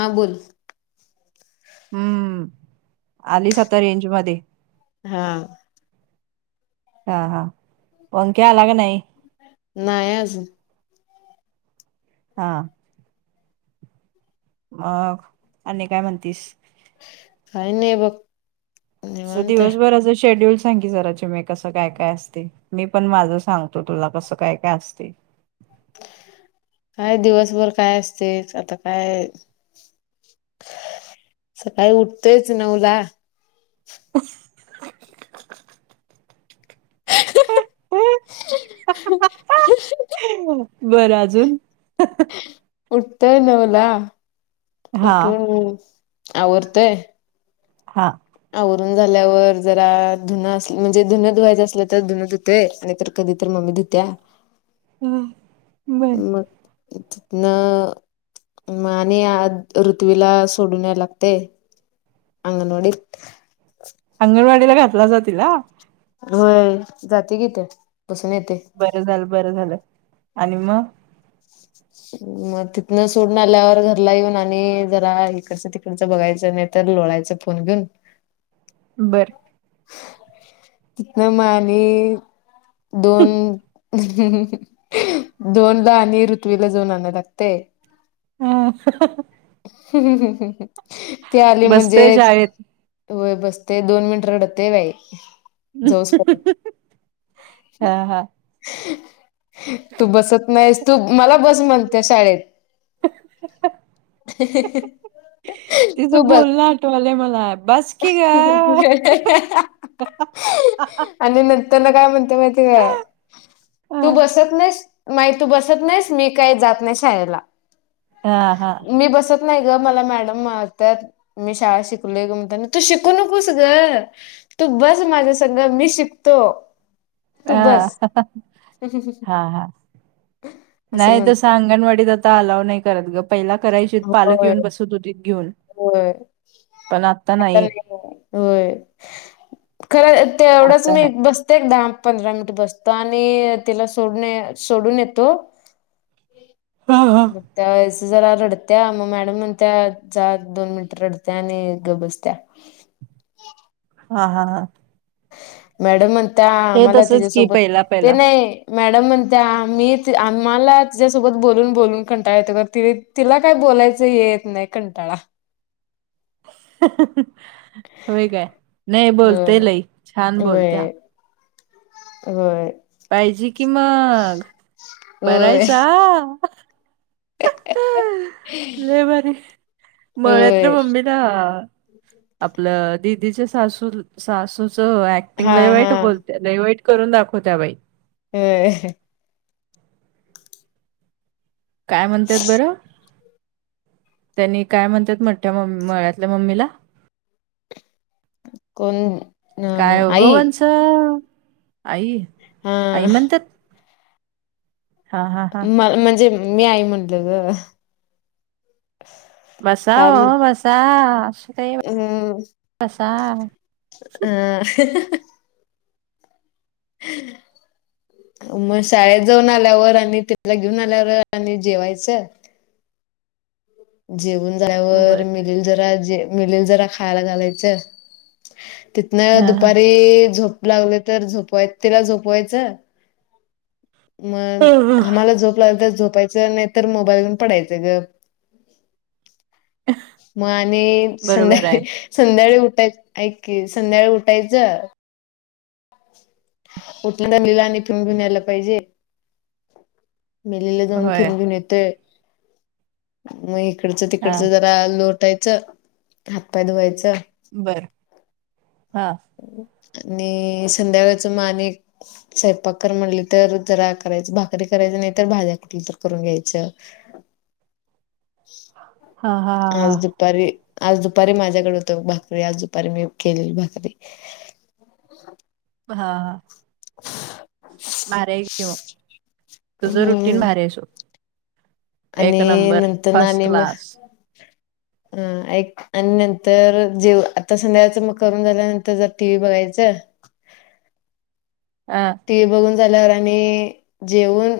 हां बोल हम्म आलीस आता रेंज मध्ये हा हा हा ओंमक्या आला क नई नाही अजून हा मग आणि काय म्हणतीस काही नाही बघ तुजं निवांत आहे दिवसभराच शेड्युल सांग की जरा चिमे कसं काय काय असते मी पण माझं सांगतो तुला कसं काय काय असते काय दिवसभर काय असतेच आता काय सकाळी उठतोयच नऊला [inaudible] [inaudible] बरं अजून उठतोय नऊला हां, उठून आवरतोयं हां आवरून झाल्यावर जरा धुनं अस म्हणजे धुनं धुवायचं असलं तर धुनं धुतय नाहीत कधी तर मम्मी धुत्या हम मग तितना आणि आ ऋथ्वीला सोडू न्याय लागते अंग नोडी अंगणवाडीला घातला जातील ना होय जाते किथ बसून येते बरं झालं बरं झालं आणि मग मग तिथनं सोडून आल्यावर घरला येऊन आणि जरा इकडच तिकडचं बघायचं नाही तर लोळायच फोन घेऊन बरं कितना माने दोन दोन ला आणि ऋथ्वीला दोन आणाव लागते ह ् ती आली बसतंय म्हणजेच शाळेत. होय बसते दोन मिनिट रडते वई जो हां, हां. तू बसत नाहीस तू मला बस म्हणते शाळेत तू तिचं बोल बस ना आटोले मला बस की ग. हा आणि नंतर ना काय म्हणते माहिती तू बसत नाहीस माही तू बसत नाहीस मी काही जात नाही शाळेला हा हा मी बसत नाही ग मला मॅडम माहत मी शाळा शिकलो म्हण तू शिकू नकोस घर तू बस माझ्या संगा मी शिकतो अ तू बस हा हा असं नाही तस म्हणते अंगणवाडीत ता अलाव नाही करत ग पहिला करायची पालक होय येऊन बसत होती घेऊन होय पण आता नाही हो खरं ते एवढंच आता मी नाही बसते एकदा पंधरा मिनिट बसत आणि तिला सोडून सोडून येतो हा हा म त्याच जरा रडत्या मग मॅडम म्हण त्या जा दोन मिनिट रडत्या आणि ग बसत्या हा हा हा मॅडम म्हण त्या ते आमला तसच की त्याच्यासोबत पहिला ते पहिला नाही मॅडम म्हणत मी आम्हाला तिच्यासोबत बोलून बोलून कंटाळ येतो ति तिला काय बोलायचं येत नाही कंटाळा हो काय नाही बोलते होय लई छान बोलत्या हो पाहिजे कि मग होय बरायचा र बारी मळत ना होय मम्मी आपलं दिदीच सासू सासूच ति हा हा लईवाईट बोलते लैवाईट करून दाखवत त्या बाई हम् काय म्हणतात बरं त्यांनी काय म्हणतात मठ्या मळ्यातल्या मम्मीला कोण अ काय हो आई गोवंश आई हा आई म्हणतात हा हा हा म म्हणजे मी आई म्हटले ग बसाव बसा. काही हम्म बसा हं. [inaudible] मग शाळेत जाऊन आल्यावर आणि त्याला घेऊन आल्यावर आणि जेवायचं जेवून जायवर बर मिलील जरा जे मिलील जरा खायला घालायचं तिथन हा हा दुपारी झोप लागले तर झोपवाय तिला झोपवायचं हो, मग आम्हाला झोप लाल तर झोपायचं नाहीतर मोबाईलुन पडायचं गप. मग आणि बरोबर आहे संध्या संध्याळी उठाय, ऐक की संध्याळी उठायचं. उठलं [unintelligible] घेऊन यायला पाहिजे. मेलीला जाऊन होय फिरुन घेऊन येतोय, मग इकडचं हा तिकडचं झा आ लोटायचं, हातपाय धुवायचं. बर, हा. आणि संध्याकाळच म अनेक स्वयपाक कर म्हणली तर जरा करायचं, भाकरी करायची नाही तर भाज्या कुठल्या तर करून घ्यायचं. हा हा हा आज दुपारी आज दुपारी माझ्याकडे होत भाकरी, आज दुपारी मी केली भाकरी. अहा हा. [inaudible] भारी हाय की म, तुझं रुटीन हम्म भारी हाय सोड. आणि नंतरन फर्स्ट आणि म, क्लास अम्म ऐक आणि नंतर जेव आता संध्याकाळचं मग करून झाल्यानंतर जर टी व्ही बघायचं. आ. ती बघून झाल्यावर आणि जेऊन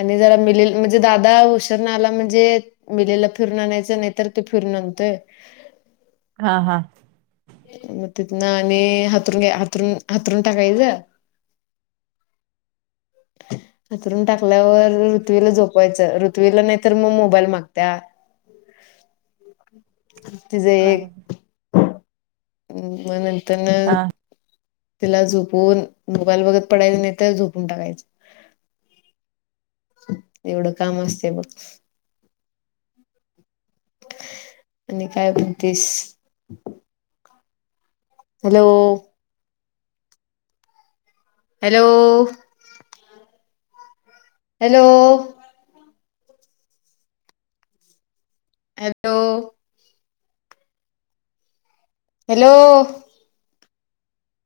आणि जरा मिलील म्हणजे दादा उशेरनं आला म्हणजे मिलेला फिरून आणायचं नाहीतर ते फिरून आणतोय. हा हा. मग तिथनं आणि हातरून घ्या हातरून हातरून टाकायचं. [inaudible] हतरून टाकल्यावर ऋथ्वीला झोपवायचं, ऋथ्वीला नाही तरर मग मोबाईल मागत्या. तिजं एक म हा नंतरन तिला झोपवून मोबाईल बगत पडायचं, नाही तर झोपून टाकायचं. एवढं काम असते बघ. आणि काय म्हणतीस? Hello. Hello. Hello. Hello. Hello.